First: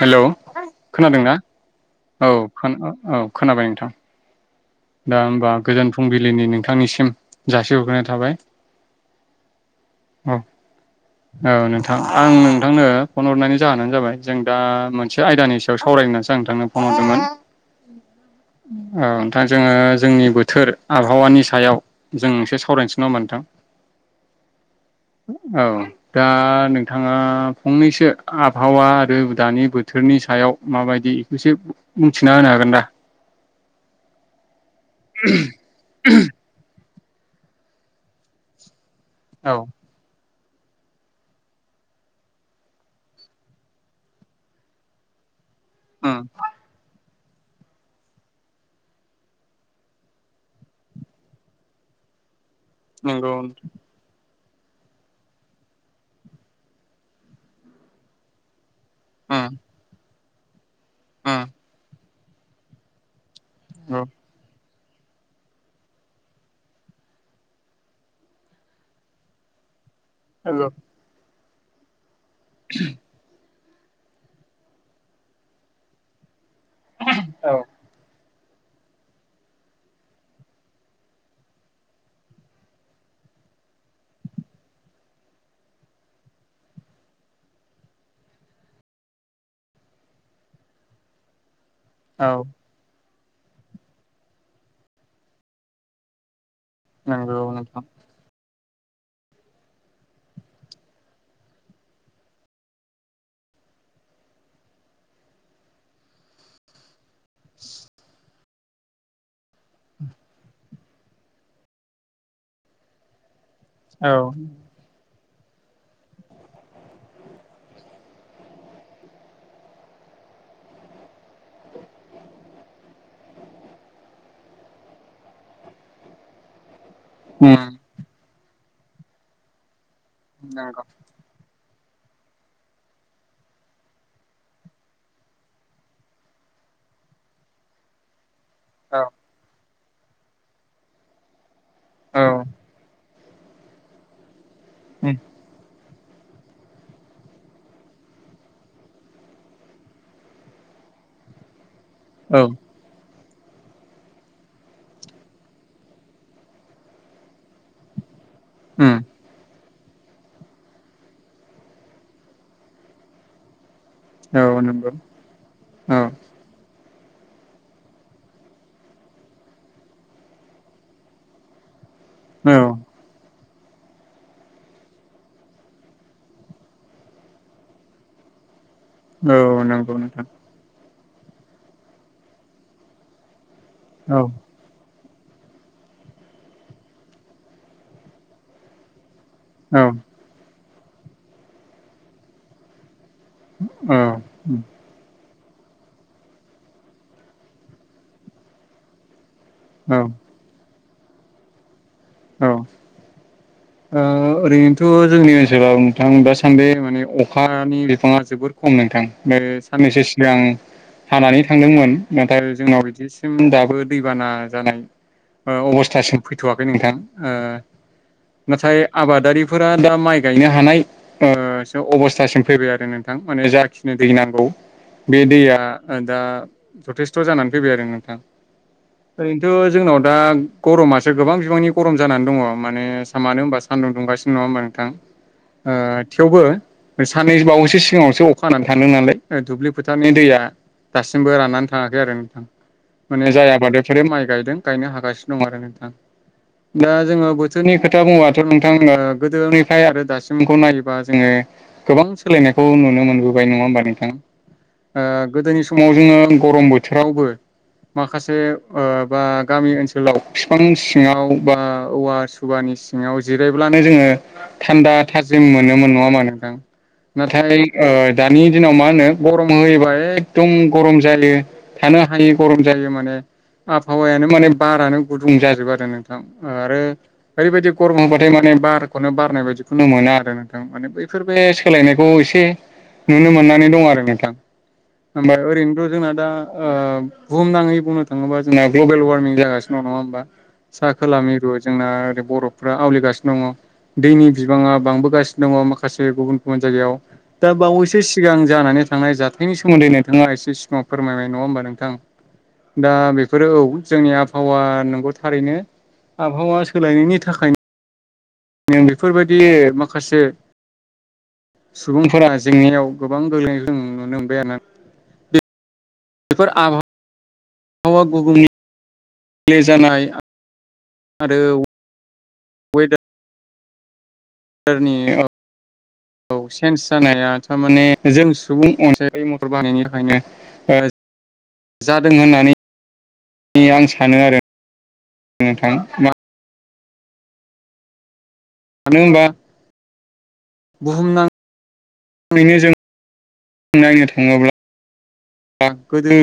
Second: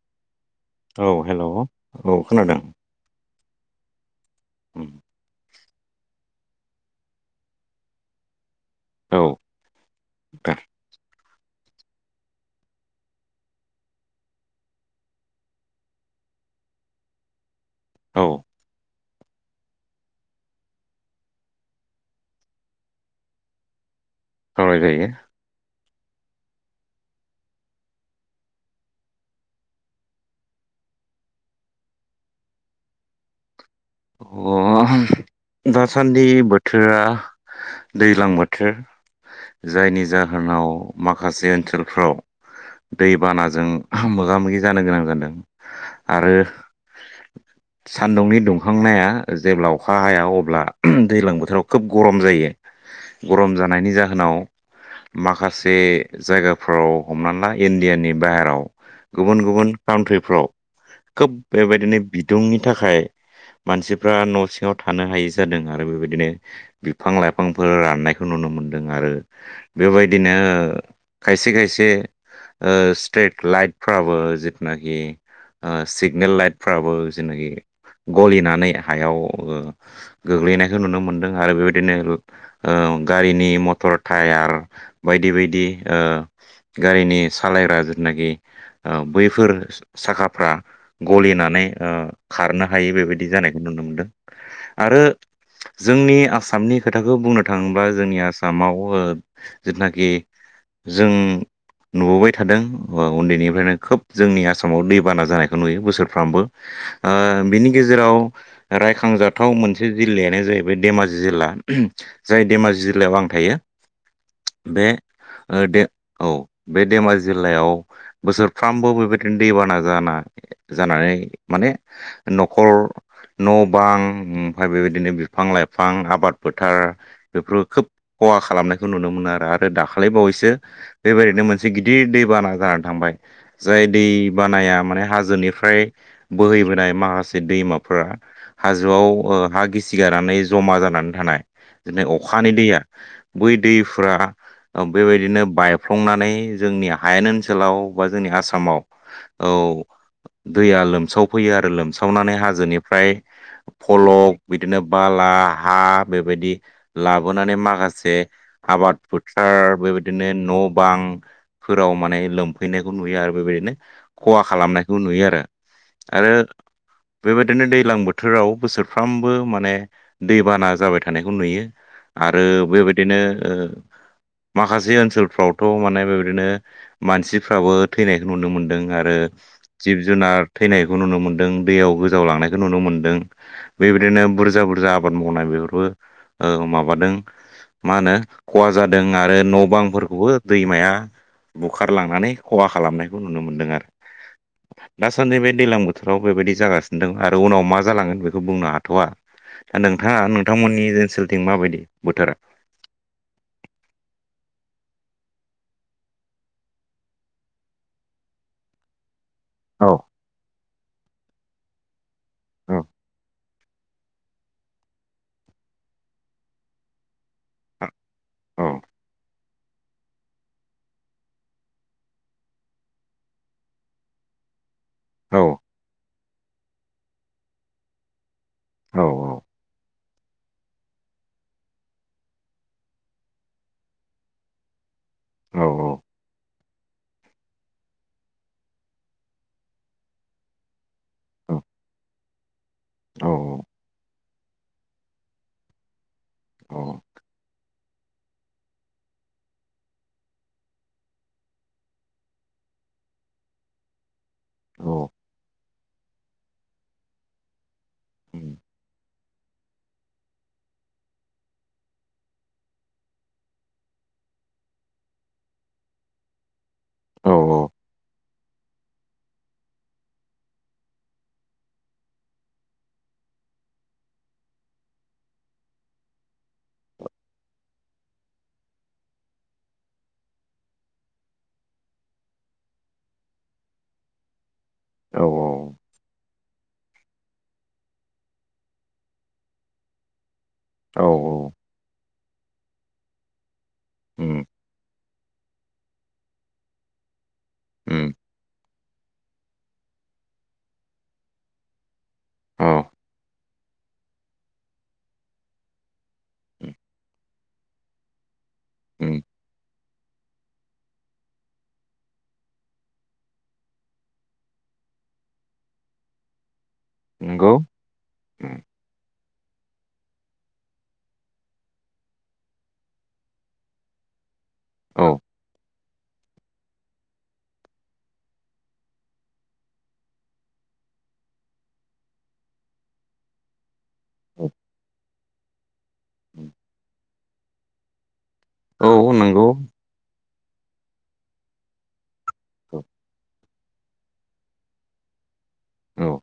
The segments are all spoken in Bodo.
हेल'। औ हेल'। औ खोनादों खोना खोनाबाय नोंथां। उम दा होमबा गोजोन फुंबिलिनि नोंथांनिसिम जासिहरग्रोनाय थाबाय। औ औ दे। औ नोंथां आं नोंथांनो फन हरनायनि जाहोनानो जाबाय जों दा मोनसे आयदानि सायाव सावरायनोसो नोंथांनो फन हरदोंमोन। औ। औ नोंथां जोङो जोंनि बोथोर आबहावानि सायाव जों एसे सावरायनोसै नामा नोंथां? [inaudible] सावरायजायो। औ दा नोंथाङा फंनैसो आबहावा आरो दानि बोथोरनि सायाव माबायदि बेखौसो मिथिना होनो हागोन दा? अ दासान्दि बोथोर आ दैज्लां बोथोर औ जायनि जाहो होनाव माखासे ओनसोलफ्राव दै बानाजों मोगा मोगि जानो गोनां जादों। आरो सान्दुंनि दुं खांनाया जेब्ला अखा हाया अब्ला दैज्लां बोथोराव खोब गरम जायो। नंगौ नंगौ गरम जानायनि जाहोनाव माखासे जायगाफ्राव हमनानै ला इण्डियानि बाहेराव गुबुन गुबुन काउनट्रिफ्राव खोब बेबायदिनो बिदुंनि थाखाय मानसिफ्रा न' सिङाव थानो हायि जादों आरो बेबायदिनो बिफां लाइफांफोर राननायखौ नुनो मोनदों आरो बेबायदिनो खायसे खायसे ओ स्ट्रेट लाइट फ्राबो जिथुनाखि ओ सिगनेल लाइतफ्राबो औ जिथुनाखि गलिना नै हायाव ओ गोग्लैनायखौ नुनो मोनदों आरो बेबायदिनो ओ गारिनि मटर टायार बायदि बायदि ओ गारिनि सालायग्रा जिथुनाखि ओ बैफोर साखाफ्रा गलिनानै ओ औ खारनो हायि बेबायदि जानायखौ नुनो मोनदों आरो जोंनि आसाम आसामनि खोथाखौ नंगौ बुंनो नोंथां थाङोब्ला जोंनि आसामाव ओ जिथुनाखि जों नुबोबाय थादों उन्दैनिफ्रायनो खोब जोंनि आसामाव दैबाना जानायखौ नुयो बोसोरफ्रामबो ओ बिनि गेजेराव रायखांजाथाव मोनसे जिल्लायानो जाहैबाय धेमाजि जिल्ला जाय धेमाजि जिल्लायाव आं थायो। औ। बे ओ दे औ बे धेमाजि जिल्लायाव बोसोरफ्रामबो बेबायदिनो दैबाना जाना जानानै माने न' न' बां ओमफ्राय बेबायदिनो बिफां लाइफां आबाद फोथार बेफोरखौ खोब खहा खालामनायखौ नुनो मोनो आरो आरो दाखालै बावैसो नंगौ बेबायदिनो मोनसे मोनसे गिदिर दैबाना जानानै थांबाय जाय दैबानाया माने हाजोनिफ्राय बोहै बोनाय माखासे दैमाफोरा औ हाजोआव हा गिसिगारनानै जमा जानानै थानाय दिनै औ अखानि दैया बै दैफ्रा उम बेबायदिनो बाय फ्लंनानै जोंनि हायेन ओनसोलाव बा जोंनि आसामाव औ दैया लोमसावफैयो आरो लोमसावनानै औ हाजोनि फलक बिदिनो बाला हा बेबायदि लाबोनानै माखासे उम आाबाद फोथार बेबायदिनो न' बांफोराव माने लोमफैनायखौ नुयो आरो बेबायदिनो खहा औ नंगौ खालामनायखौ नुयो आरो औ आरो बेबाय बिदिनो दैज्लां बोथोराव बोसोरफ्रामबो माने दैबाना जाबाय थानायखौ नुयो आरो बेबायदिनो माखासे ओनसोलफ्रावथ' माने बेबायदिनो मानसिफ्राबो थैनायखौ नुनो मोनदों आरो औ नंगौ जिब नोंथां जुनार थैनायखौ नुनो मोनदों दैयाव गो लांनायखौ नुनो मोनदों बेबायदिनो औ बुरजा बुरजा आबाद मावनाय बेफोरबो माबादों मा होनो खहा जादों आरो न' औ बांफोरखौबो दैमाया बुखारलांनानै खहा खालामनाय नुनो मोनदों आरो औ उम दासान्दि बे दैलां बोथोराव बेबायदि जागासिनो मोनदों आरो उनाव मा जालांगोन बेखौ बुंनो हाथ'वा दा औ नोंथाङा नोंथांमोननि ओनसोलथिं माबायदि बोथोरा औ ओ जोंनि ओनसोलाव नोंथां दा सान्दि माने अखानि बिफाङा जोबोर खम नोंथां औ साननैसो सिगां हानानै थांदोंमोन नाथाय औ जोंनाव बिदिसिम दाबो दैबाना जानाय अबस्थासिम फैथ'वाखै नोंथां ओ औ नाथाय आबादारि फोरा दा माइ गायनो हानाय ओ अबस्थासिम फैबाय आरो नोंथां माने जाखिनि दै नांगौ बे औ दैया दा जथेस्थ' जानानै फैबाय आरो नोंथां औ ओरैनोथ' जोंनाव दा गरमासो गोबां बिबांनि गरम जानानै दङ' माने मानो होनोबा सान्दुं दुंगासिनो नङा होमबा नोंथां औ औ थेवबो। साननै बावैसो सिगाङावसो अखा हानानै थाङ नालाय दुब्लि फोथारनि दैया दासिमबो औ राननानै थाङाखै आरो नोंथां औ माने जाय आबाद बेफोर माइ गायदों गायनो हागासिनो दं आरो नोंथां औ दा जोङो बोथोरनि खोथा बुोबाथ' नोंथां गोदोनिफ्राय आरो दासिमखौ नायोबा जोङो गोबां सोलायनायखौ नुनो मोनबोबाय नंङा होमबा नोंथां औ गोदोनि सम [inaudible] गरम बोथोरावबो माखासे बा गामि ओनसोलाव बिफां सिङाव बा औवा सुबानि सिङाव जिरायब्लानो जोङो थान्दा थाजिम मोनोमोन नङामा नोंथां औ नाथाय दानि दिनाव मा होनो गरम होयोबा एकदम गरम जायो थानो हायै गरम जायो माने आबहावायानो माने बारानो गुदुं जाजोबो आरो नों आरो ओरैबायदि गरम होबाथाय माने बारखौनो बारनाय बायदिखौनो मोना आरो नोंथां माने बै बिदिनो बे सोलायनायखौ एसे नुनो मोननानै दं आरो नोंथां औ ओमफ्राय ओरैनोथ' जोंना दा बुहुमनाङै बुंनो थाङोबा जोंना ग्लबेल वार्मिं जागासिनो दङ नङा होम्बा साहा औ खोला मिरु जोंना ओरै बर'फ्रा आवलिगासिनो दङ दैनि उम बिबाङा बांबोगासिनो दङ माखासे गुबुन गुबुन जायगायाव दा बावैसो उम सिगां जानानै थांनाय जाथायनि सोमोन्दै नोंथाङा एसे सिमाव फोरमायबाय नङा होम्बा नोंथां औ दा बेफोरो औ जोंनि आबहावा नंगौ थारैनो आबहावा सोलायनायनि थाखायनो नों उम बेफोरबायदि माखासे सुबुंफोरा जेंनायाव गोबां गोग्लै नुनो मोनबाय बेफोर आम नंगौ गेले जानाय आरो [unintelligible] रनि औ औ चन्ज जानाया थारमाने जों सुबुं अनसायारि मथर बाहायनि थाखायनो जादों होननानै आं सानो आरो नोंथां उम मानो औ होनबा नंगौ बुहुमनाङैनो जों औ नायनो थाङोब्ला औ गोदो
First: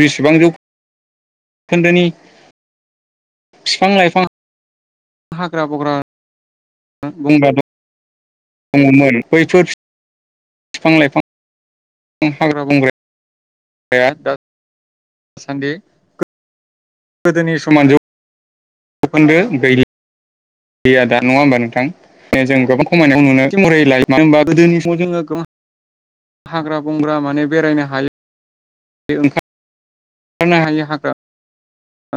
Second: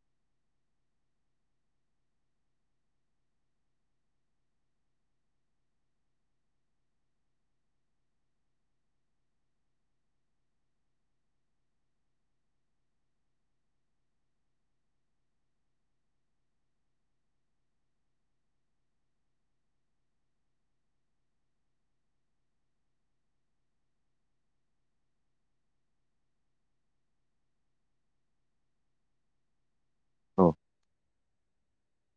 जेसेबां जौ खोन्दोनि बिफां लाइफां हाग्रा बग्रा गंब्रा दं दङमोन बैफोर बिफां लाइफां आं हाग्रा बंग्राया दा दासान्दि गोदोनि समान जौ जखोन्दो गैलि गै आदा नङा होमबा नोंथां जों गोबां खामायनाय नुनो मोनो [inaudible] हाग्रा बंग्रा माने बेरायनो हायो औ ओंखारनो हायि हाग्रा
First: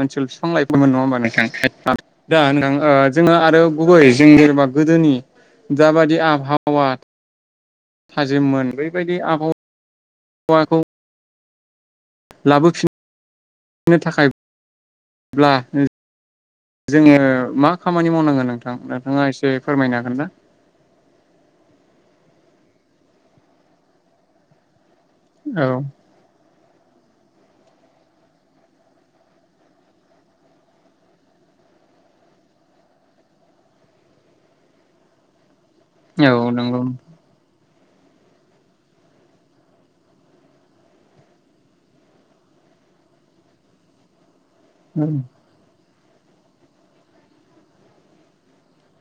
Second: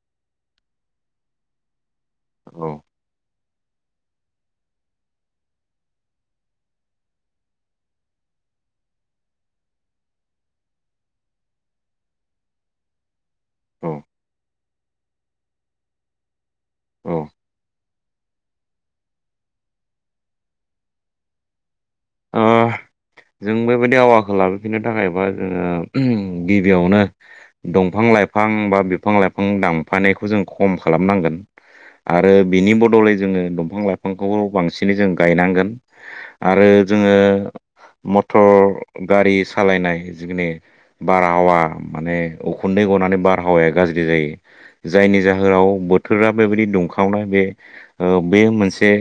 ओनसोल बिफां लाइफांमोन नङा होमबा नोंथां दा नोंथां जोङो आरो गुबै जों जेनेबा गोदोनि दाबादि आबहावा थाजिममोन बबायदि आबहावाखौ औ लाबोफिननो थाखायब्ला ओ जोङो मा खामानि मावनांगोन नोंथां नोंथाङा एसे फोरमायनो हागोन ना? जों बेबायदि आबहावाखौ लाबोफिननो थाखायबा जोङो औ गिबियावनो दंफां लाइफां बा बिफां लाइफां दानफानायखौ जों खम खालामनांगोन। आरो बिनि बदलै जोङो दंफां लाइफांखौ बांसिनै जों गायनांगोन औ आरो नंगौ। जोङो मथर गारि सालायनाय जिखिनि बारहावा माने उखुन्द दै गनानै बारहावाया गाज्रि जायो औ जायनि जाहोनाव बोथ- थोरा बेबायदि दुंखावनाय बे ओ बे मोनसे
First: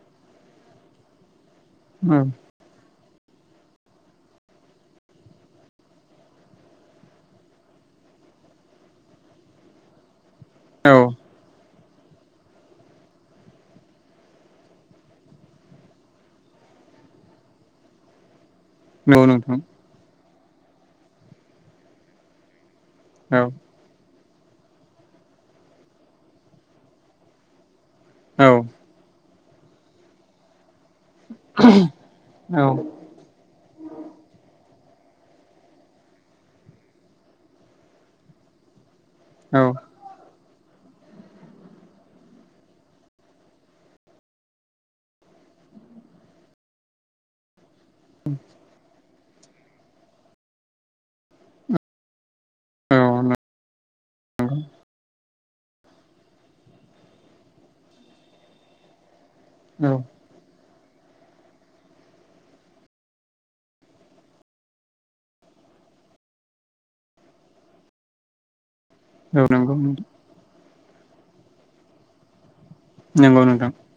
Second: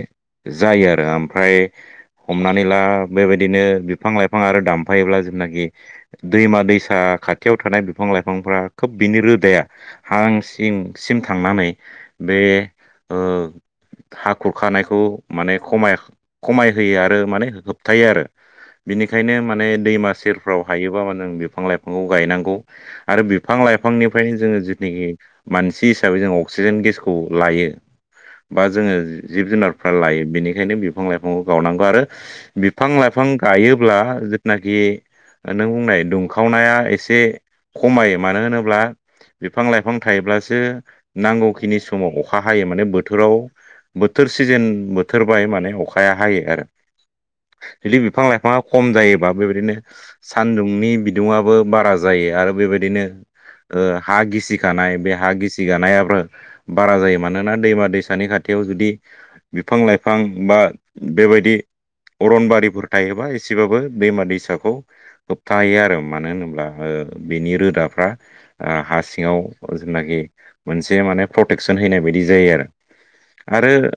जायो आरो ओमफ्राय उम हमनानै ला बेबायदिनो बिफां लाइफां आरो दामफायोब्ला जेनाखि दैमा दैसा खाथियाव थानाय बिफां लाइफांफ्रा खोब बिनि रोदाया हा औ सिंसिम थांनानै बे ओ हाखुर खानायखौ माने खम खमाय होयो आरो माने होबथायो आरो नंगौ बिनिखायनो नोंथां माने दैमा सेर फ्राव हायोबा मा नों बिफां लाइफांखौ गायनांगौ आरो औ बिफां लाइफांनि खायनो जोङो जिथनाखि मानसि हिसाबै जों अक्सिजेन गेसखौ लायो औ बा जोङो जिब जुनारफ्रा लायो बेनिखायनो बिफां लाइफांखौ गायनांगौ आरो औ बिफां लाइफां गायोब्ला जिथनाखि बे नों बुंनाय दुंखावनाया एसे खमायमारहोनोब्ला औ बिफां लाइफां थायोब्लासो नांगौखिनि समाव अखा हायो माने बोथोराव बोथोर सिजोन बोथोर बाय माने अखाया हायो आरो। जुदि बिफां लाइफाङा खम जायोबा बेबायदिनो सानदुंनि बिदुङआबो बारा जायो आरो बेबायदिनो औ ओ हा गिसिखानाय बे हा गिसि सिगानायाबो बारा जायो मानोना दैमा दैसानि खाथियाव जुदि बिफां लाइफां बा बेबायदि अरनबारिफोर थायोबा एसेबाबो दैमा दैसाखौ होबथायो आरो मानो होनोब्ला बेनि रोदाफ्रा ओ औ सिङाव नंगौ जेनाखि मोनसे माने प्रटेकसन हैनाय बायदि जायो आरो। नोंगौ नोंथां। आरो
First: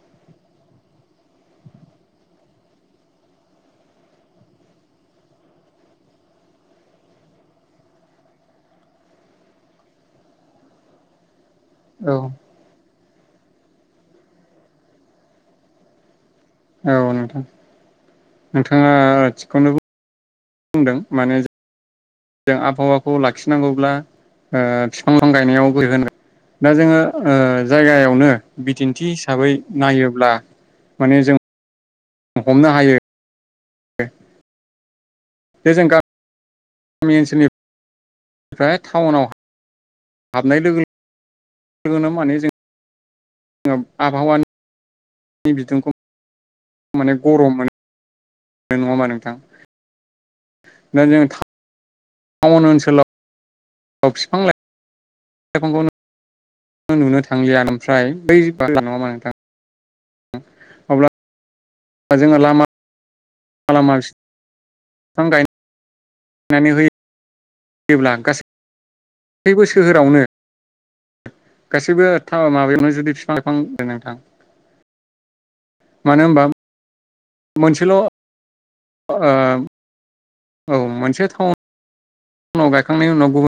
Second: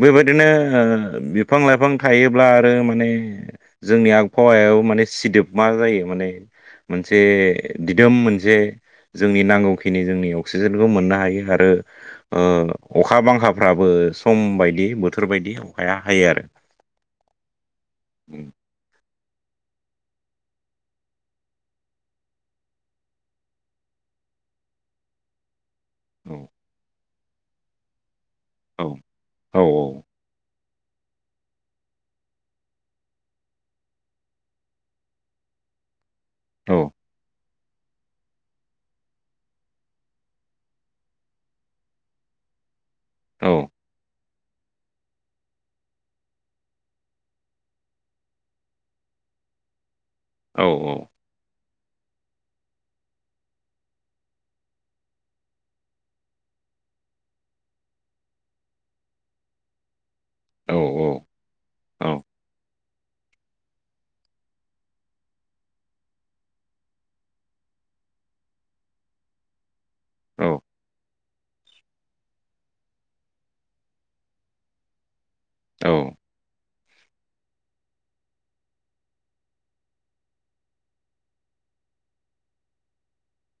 बेबायदिनो बिफां लाइफां थायोब्ला आरो माने जोंनि आबहावायाव माने सिदोब मा जायो माने। मोनसे दिदोम मोनसे जोंनि नांगौखिनि जोंनि अक्सिजेनखौ मोननो हायो आरो औ ओ उम। अखा बांखाफ्राबो सम बायदि बोथोर बायदि अखाया हायो आरो। औ नोंथां नोंथाङा आ थिगखौनो बु बुंदों माने जों आबहावाखौ लाखिनांगौब्ला ओ फिफां लाइफां गायनायाव [unintelligible] दा जोङो जायगायावनो औ बिदिन्थि हिसाबै औ नायोब्ला माने जों हमनो हायो बे जों गा औ गामि ओनसोलनि निफ्राय टाउनाव हाबनाय लोगो लोगोनो माने जों जों आबहावानि बिदुंखौ माने गरम मोनो नंगौ नामा नोंथां? औ औ दा जों टाउन ओनसोलाव फिफां लाइफां लाइफांखौ नुनो थांलिया ओमफ्राय बै बाथा नङा होमबा नोंथां? औ अब्ला औ। जोङो लामा खालामा [unintelligible] गायनानै होयो होयोब्ला गासैबो सोहोरावनो गासैबो टा माबायावनो जुदि बिफां लाइफां नोंथां। औ मानो होनबा मोनसेल' औ मोनसे टाउन उनाव गायखांनायनि उनाव गुबुन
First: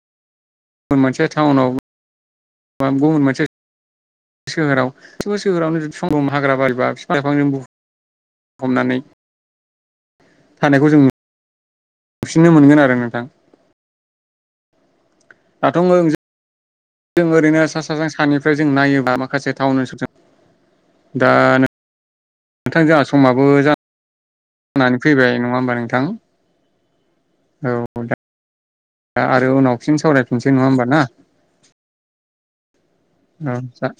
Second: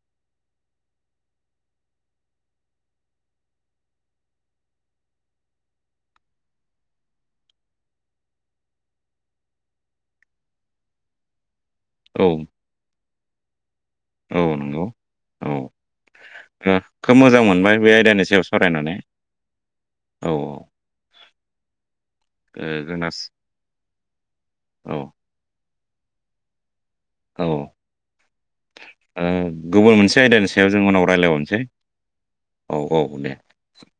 गुबुन मोनसे टाउनाव बा गुबुन मोनसे सोहोरावब सोहोरावनो सम हाग्रा बारिबा बिफां लाइफां हमनानै थानायखौ जों नु औ फिननो मोनगोन आरो नोंथां। औ नंगौ। औ दाथ' खोब जों मोजां ओरैनो मोनबाय सा बे साज्रां आयदानि सायाव सानिफ्राय जों सावरायनानै नायोबा माखासे टाउन ओनसोलजों औ ओ दा नोंथां जोंहा जोंना समाबो जानानै औ फैबाय नङा होमबा नोंथां? थां औ दा दा आरो उनाव गुबुन फिन मोनसे आयदानि सावरायफिनसै नङा सायाव जों होमबा ना? उनाव रायलायबावनोसै औ दे औ नोंथां।